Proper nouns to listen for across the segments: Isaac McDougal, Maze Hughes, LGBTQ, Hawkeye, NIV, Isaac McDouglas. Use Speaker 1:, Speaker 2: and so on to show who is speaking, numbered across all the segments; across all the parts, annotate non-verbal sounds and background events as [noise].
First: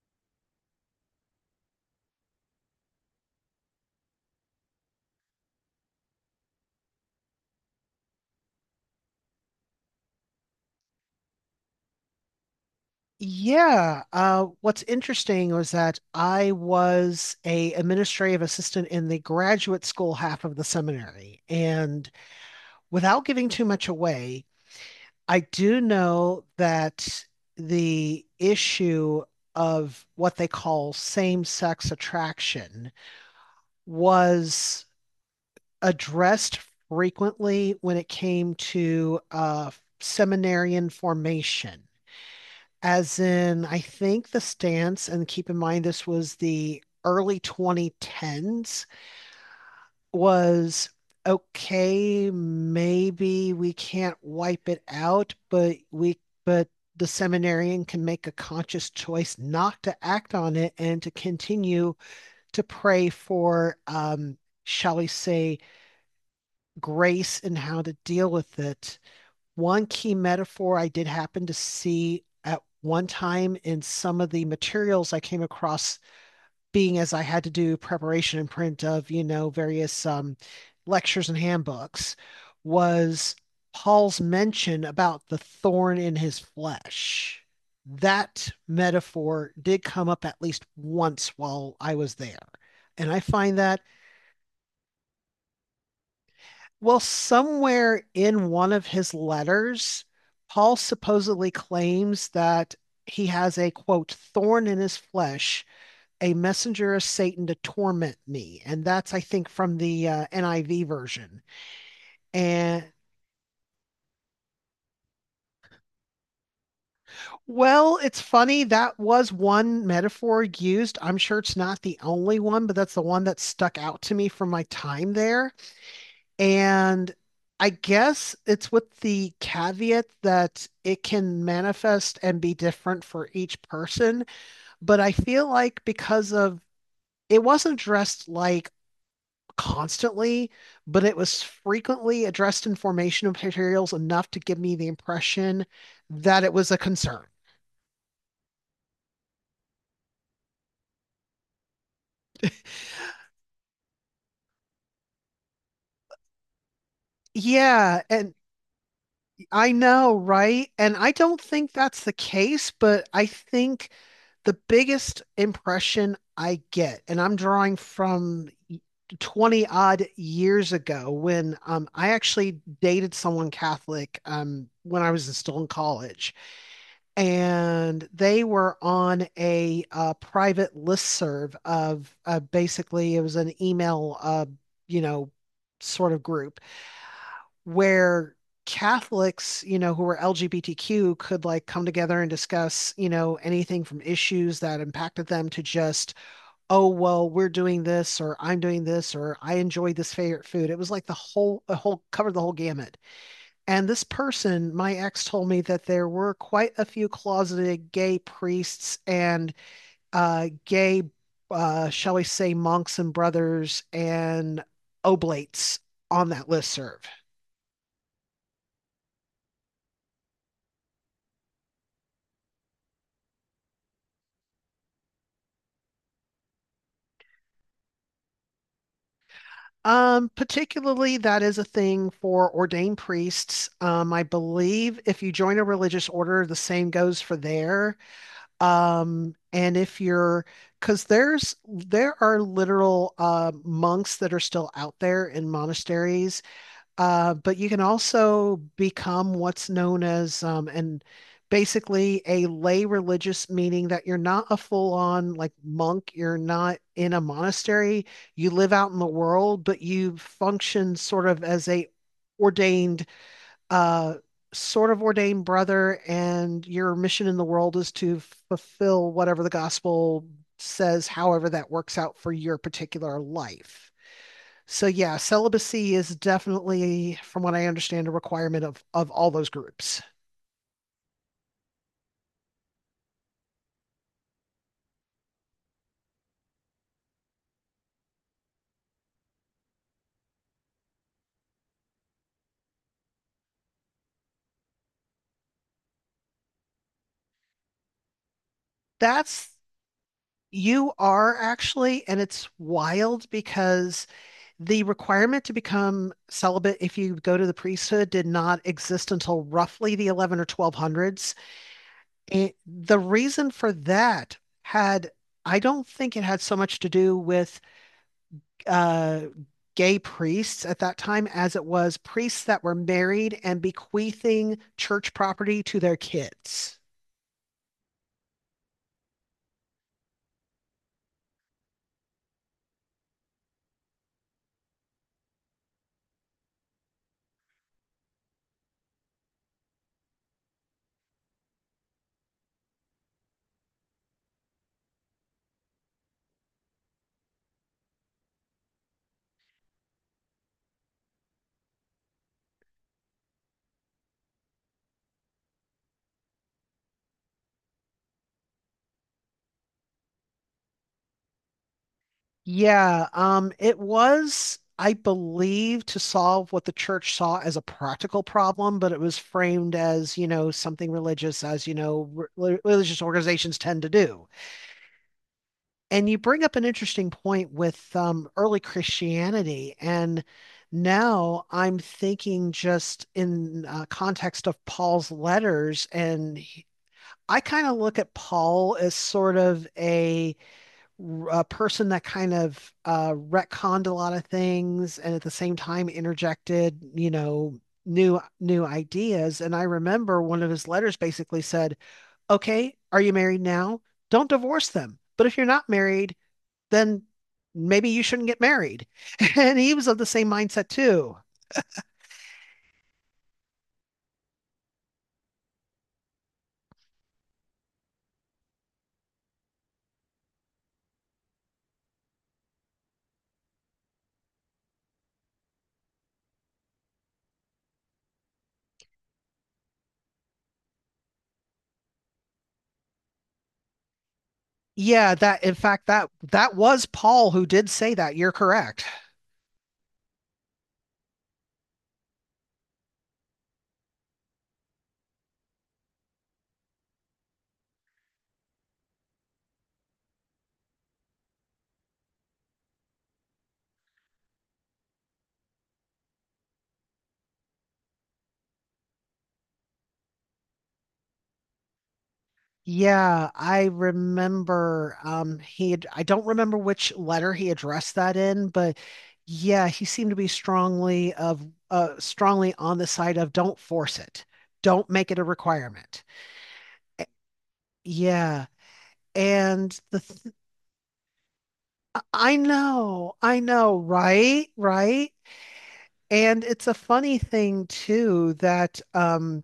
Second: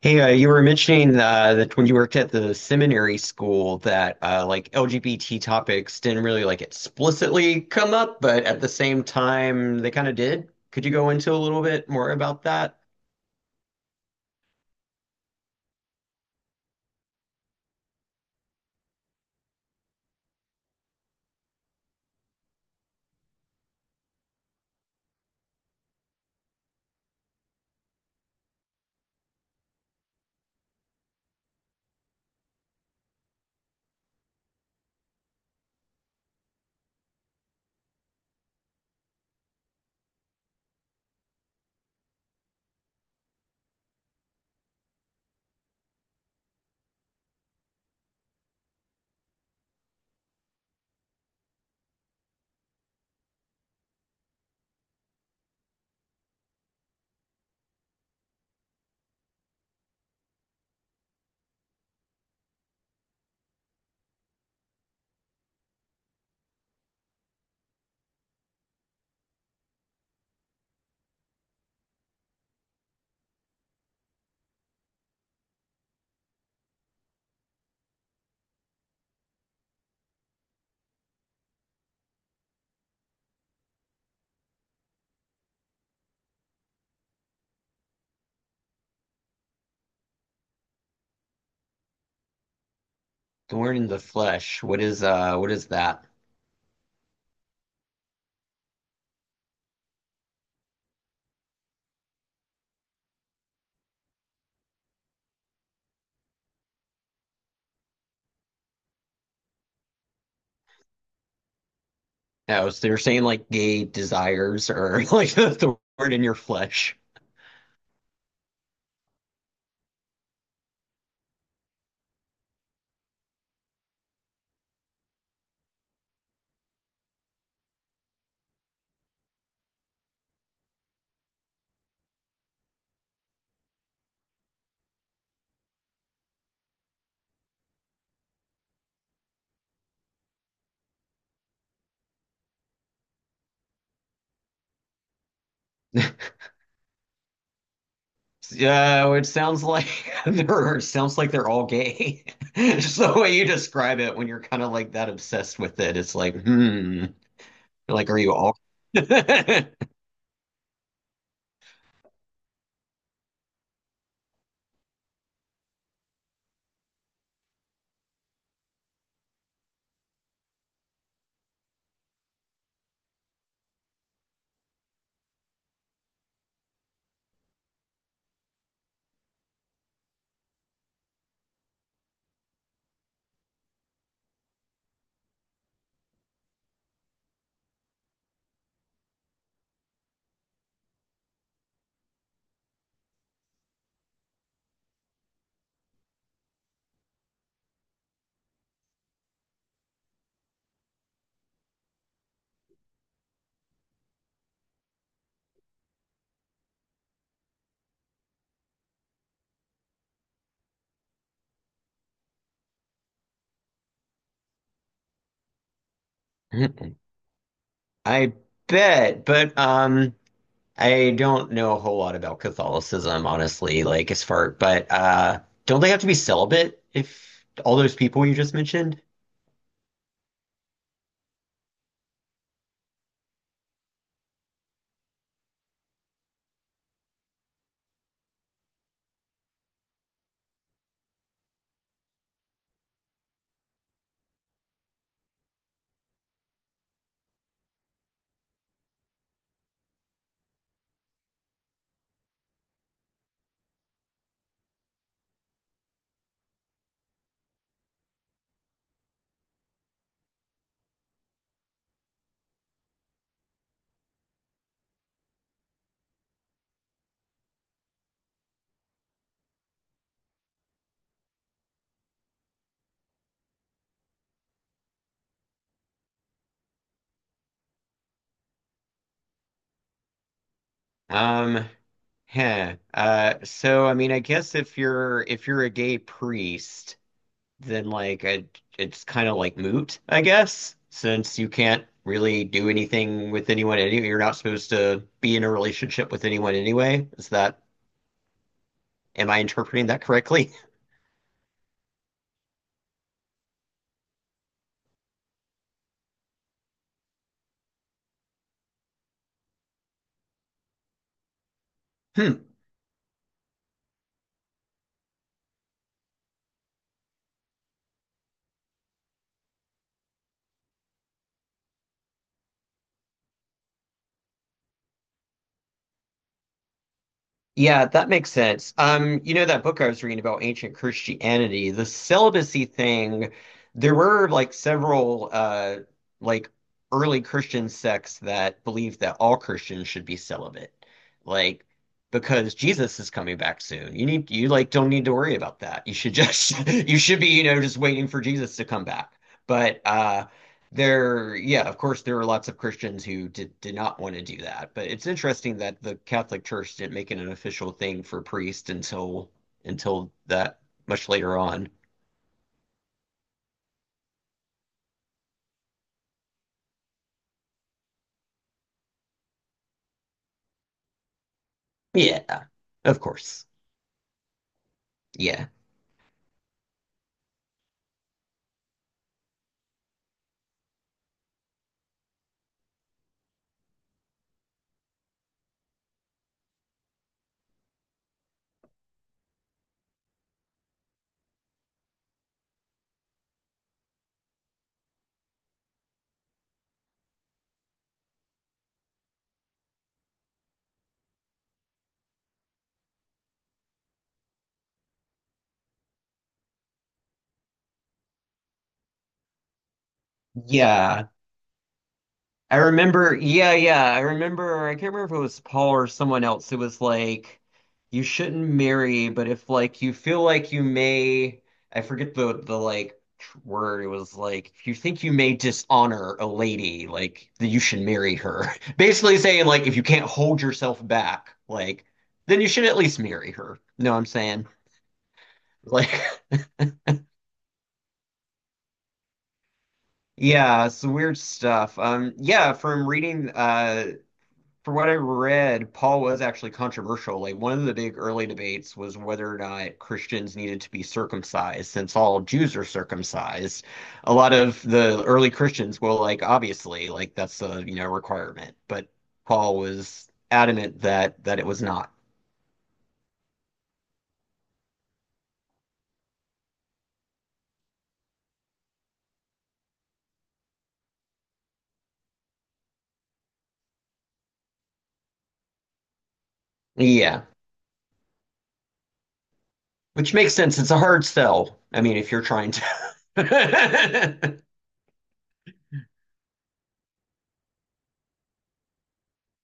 Speaker 1: Hey, you were mentioning that when you worked at the seminary school that like LGBT topics didn't really like explicitly come up, but at the same time they kind of did. Could you go into a little bit more about that?
Speaker 2: Yeah, what's interesting was that I was a administrative assistant in the graduate school half of the seminary, and without giving too much away, I do know that the issue of what they call same-sex attraction was addressed frequently when it came to seminarian formation. As in, I think the stance, and keep in mind this was the early 2010s, was, okay, maybe we can't wipe it out, but the seminarian can make a conscious choice not to act on it and to continue to pray for, shall we say, grace in how to deal with it. One key metaphor I did happen to see at one time in some of the materials I came across, being as I had to do preparation and print of various lectures and handbooks, was Paul's mention about the thorn in his flesh. That metaphor did come up at least once while I was there. And I find
Speaker 1: Thorn
Speaker 2: that
Speaker 1: in the flesh. What is that?
Speaker 2: Well, somewhere in one of his letters, Paul supposedly claims that he has a quote, thorn in his flesh, a messenger of Satan to torment me. And that's, I think, from the NIV version.
Speaker 1: Oh, so
Speaker 2: And
Speaker 1: they are saying like gay desires or [laughs] like the thorn in your flesh.
Speaker 2: well, it's funny. That was one metaphor used. I'm sure it's not the only one, but that's the one that stuck out to me from my time there. And I guess it's with the caveat that it can manifest and be different for each person. But I feel like, because of it wasn't addressed like constantly, but it was frequently addressed in formational materials enough to give me the impression
Speaker 1: [laughs]
Speaker 2: that it was a concern.
Speaker 1: Yeah, it sounds like [laughs] they're it sounds like they're all gay. [laughs] Just the way you describe it when you're kind of like that obsessed with it, it's like, hmm.
Speaker 2: Yeah.
Speaker 1: Like, are you
Speaker 2: And
Speaker 1: all? [laughs]
Speaker 2: I know, right? And I don't think that's the case, but I think the biggest impression I get, and I'm drawing from 20 odd years ago, when I actually dated someone Catholic when I was still in college. And they were on a private listserv of, basically, it was an email, you know, sort of group where Catholics, who were LGBTQ could like come together and discuss anything from issues that impacted them to just, oh, well, we're doing this or I'm doing this or I enjoy this favorite food. It was like a whole covered the whole gamut. And this person, my ex, told me that there were quite a few closeted gay priests and, gay, shall we say, monks and brothers and oblates on that list serve.
Speaker 1: I bet, but I don't know a whole lot about Catholicism, honestly. Like, as far, but don't they have to be celibate if all those people you just mentioned?
Speaker 2: Particularly, that is a thing for ordained priests. I believe if you join a religious order, the same goes for there. And if you're, because there are literal monks that are still out there in monasteries, but you can also become what's known as and basically a lay religious, meaning that you're not a full-on like monk, you're not in a monastery, you live out in the world, but you function sort of as a ordained uh, sort of ordained brother, and your mission in the world is to fulfill whatever the gospel says, however that works out for your particular life. So yeah, celibacy is definitely, from what I understand, a requirement of all those groups.
Speaker 1: Um, huh. So I mean, I guess if you're a gay priest. Then like it's kind of like moot, I guess, since you can't really do anything with anyone anyway. You're not supposed to be in a relationship with anyone anyway. Is that, am I
Speaker 2: That's
Speaker 1: interpreting that correctly?
Speaker 2: You are actually, and it's wild because the requirement to become celibate if you go to the priesthood did not exist until roughly the 11 or 1200s.
Speaker 1: [laughs] Hmm.
Speaker 2: And the reason for that had, I don't think it had so much to do with uh, gay priests at that time as it was priests that were married and bequeathing church property to their kids.
Speaker 1: Yeah, that makes sense. You know that book I was reading about ancient Christianity, the celibacy thing, there were like several like early Christian sects that believed that all Christians should be celibate. Like because Jesus is coming back soon. You like don't need to worry about that. You should just [laughs] you should be, you know, just waiting for Jesus to come back. But there, yeah, of course, there are lots of Christians who did not want to do that, but it's interesting that the Catholic Church didn't make it an official thing for priests until that much later on.
Speaker 2: Yeah, it was, I believe, to solve what the church saw as a practical problem, but it was framed as, something religious, as,
Speaker 1: Yeah, of
Speaker 2: religious
Speaker 1: course.
Speaker 2: organizations tend to do.
Speaker 1: Yeah.
Speaker 2: And you bring up an interesting point with early Christianity. And now I'm thinking just in context of Paul's letters. And I kind of look at Paul as sort of a person that kind of retconned a lot of things and at the same time interjected new ideas. And I remember one of his letters basically said, okay, are you married now? Don't divorce them. But if you're not married, then maybe you shouldn't get married. [laughs] And he was of the same mindset
Speaker 1: Yeah.
Speaker 2: too.
Speaker 1: I remember, yeah, yeah. I remember, I can't remember if it was Paul or someone else. It was like, you shouldn't marry, but if like you feel like you may, I forget the word. It was like, if you think you may dishonor a lady, like that you should marry her. [laughs] Basically saying like, if you can't hold yourself back, like, then you should at least marry her. You know what I'm saying?
Speaker 2: Yeah, that in fact that
Speaker 1: Like,
Speaker 2: that was Paul who did say that. You're correct.
Speaker 1: [laughs] yeah, it's weird stuff. Yeah, from reading from what I read, Paul was actually controversial. Like one of the big early debates was whether or not Christians needed to be circumcised, since all Jews are circumcised. A lot of the early Christians well, like, obviously, like that's a you know requirement, but Paul was adamant that it was not.
Speaker 2: Yeah, I remember I don't remember which letter he addressed that in, but yeah, he seemed to be strongly on the side of don't force it. Don't make it a requirement. Eh,
Speaker 1: Yeah,
Speaker 2: Yeah, and the
Speaker 1: which
Speaker 2: th
Speaker 1: makes sense. It's a hard sell. I mean, if you're trying to.
Speaker 2: I know,
Speaker 1: [laughs]
Speaker 2: right? Right? And it's a funny thing too that,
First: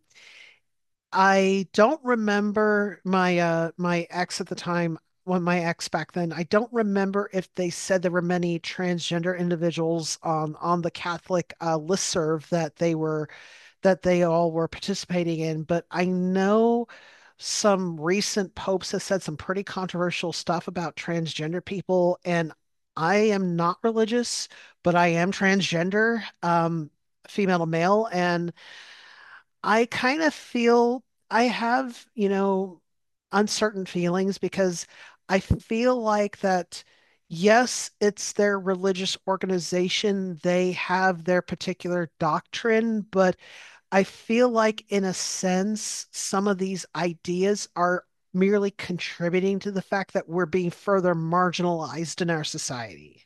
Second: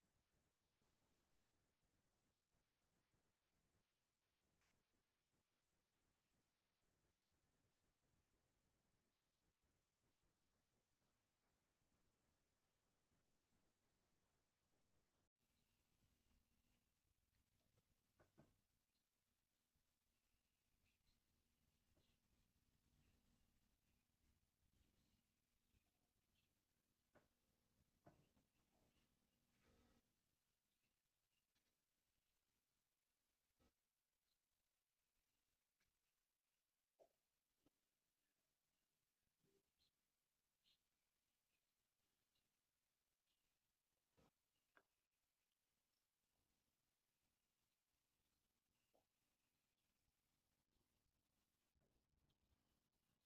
Speaker 2: I don't remember my ex at the time, when my ex back then, I don't remember if they said there were many transgender individuals on the Catholic listserv that they all were participating in. But I know some recent popes have said some pretty controversial stuff about transgender people. And I am not religious, but I am transgender, female to male. And I kind of feel I have, uncertain feelings, because I feel like that, yes, it's their religious organization. They have their particular doctrine, but I feel like, in a sense, some of these ideas are merely contributing to the fact that we're being further marginalized in our society.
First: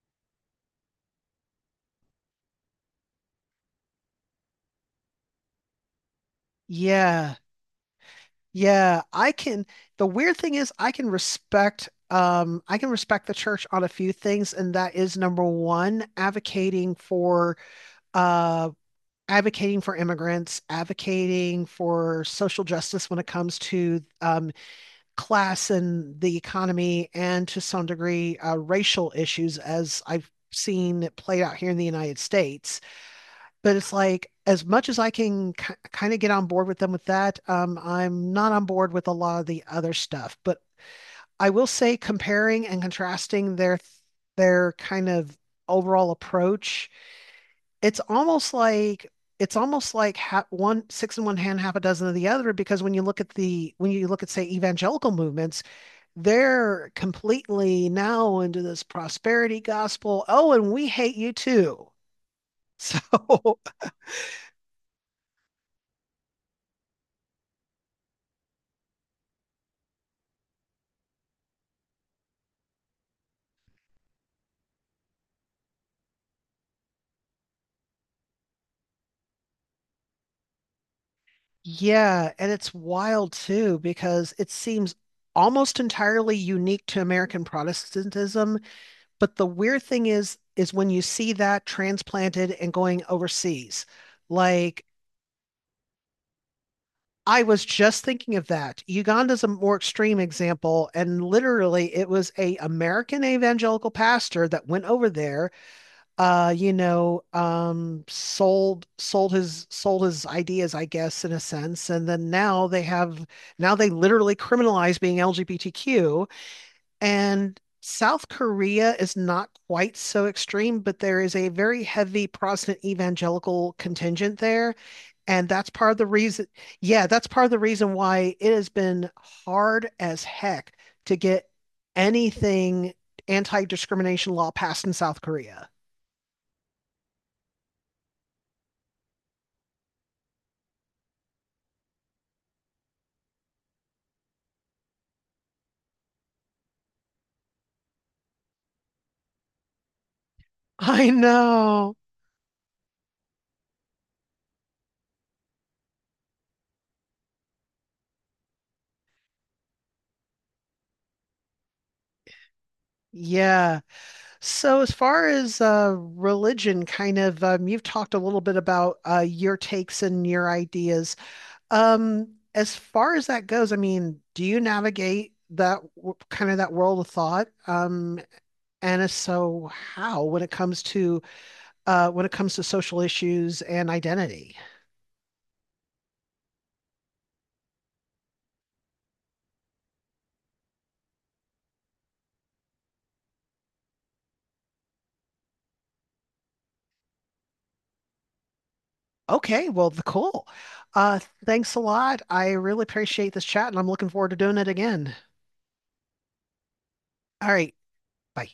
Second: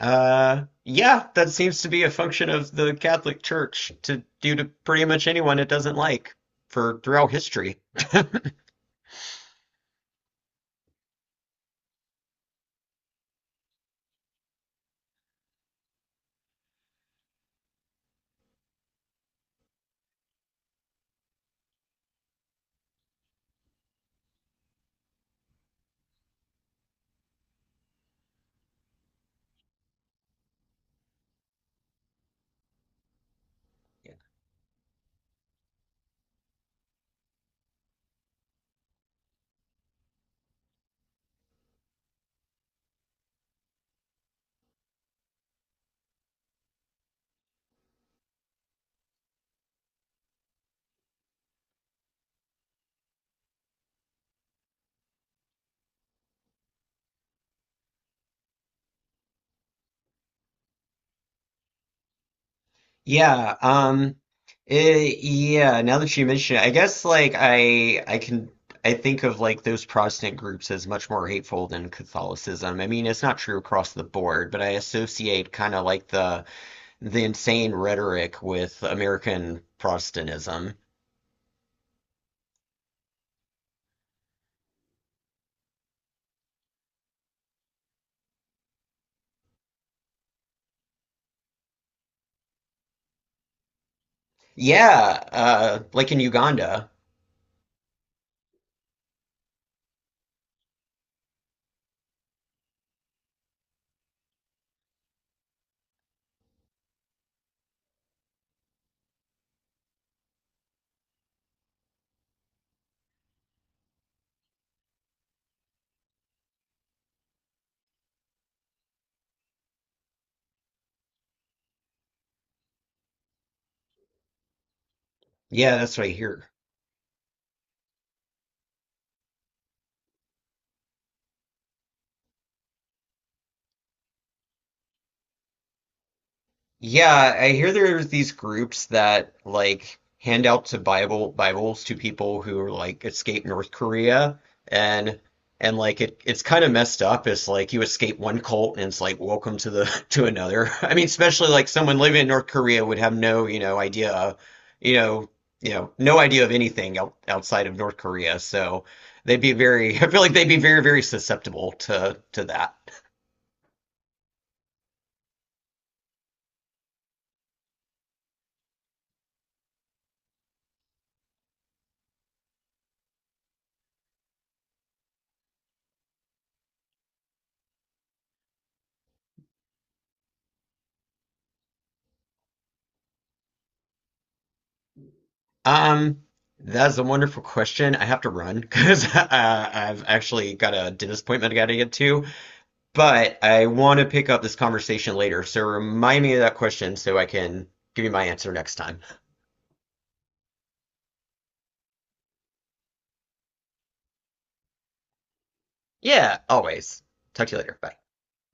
Speaker 1: Yeah, that seems to be a function of the Catholic Church to do to pretty much anyone it doesn't like for throughout
Speaker 2: Yeah,
Speaker 1: history.
Speaker 2: yeah. I can. The weird thing is, I can respect. I can respect the church on a few things, and that is number one, uh, advocating for immigrants, advocating for social justice when it comes to class and the economy, and to some degree racial issues, as I've seen it played out here in the United States. But it's like, as much as I can kind of get on board with them with that, I'm not on board with a lot of the other stuff. But I will say, comparing and contrasting their kind of overall approach, it's almost like it's almost like one six in one hand, half a dozen of the other. Because when you look at the when you look at say evangelical movements, they're completely now into this prosperity gospel. Oh, and we hate you too. [laughs] So,
Speaker 1: Yeah, yeah, now that you mention it, I guess like I can I think of like those Protestant groups as much more hateful than Catholicism. I mean, it's not true across the board, but I associate kind of like the insane rhetoric with American Protestantism.
Speaker 2: yeah, and it's wild too because it seems almost entirely unique to American Protestantism, but the weird thing is when you see that transplanted and going overseas. Like,
Speaker 1: Yeah, like in Uganda.
Speaker 2: I was just thinking of that. Uganda's a more extreme example, and literally it was a American evangelical pastor that went over there, sold his ideas, I guess, in a sense. And then now they literally criminalize being LGBTQ. And South Korea is not quite so extreme, but there is a very heavy Protestant evangelical contingent there. And that's
Speaker 1: Yeah,
Speaker 2: part
Speaker 1: that's
Speaker 2: of the
Speaker 1: what I
Speaker 2: reason,
Speaker 1: hear.
Speaker 2: yeah, that's part of the reason why it has been hard as heck to get anything anti-discrimination law passed in South Korea.
Speaker 1: Yeah, I hear there's these groups that like hand out to Bibles to people who like escape North Korea and and like it's kind of messed up. It's like you escape one cult and it's like welcome to the [laughs] to another. I mean,
Speaker 2: I
Speaker 1: especially like
Speaker 2: know.
Speaker 1: someone living in North Korea would have no, you know, idea of, you know, you know, no idea of anything outside of North Korea. So they'd be very [laughs] I feel like they'd be very susceptible to that.
Speaker 2: Yeah. So, as far as religion, kind of, you've talked a little bit about your takes and your ideas. As far as that goes, I mean, do you navigate that kind of that world of thought? And if so, how, when it comes to when it comes to social issues and identity?
Speaker 1: Um, that's a wonderful question. I have to run because [laughs] I've actually got a dentist appointment I got to get to, but I want to pick up this conversation later. So remind me of that question so I can give you my answer next time.
Speaker 2: Okay, well, the cool. Uh thanks a lot. I really appreciate this chat and I'm looking forward to doing it again.
Speaker 1: Yeah, always.
Speaker 2: All
Speaker 1: Talk to you
Speaker 2: right.
Speaker 1: later. Bye.
Speaker 2: Bye.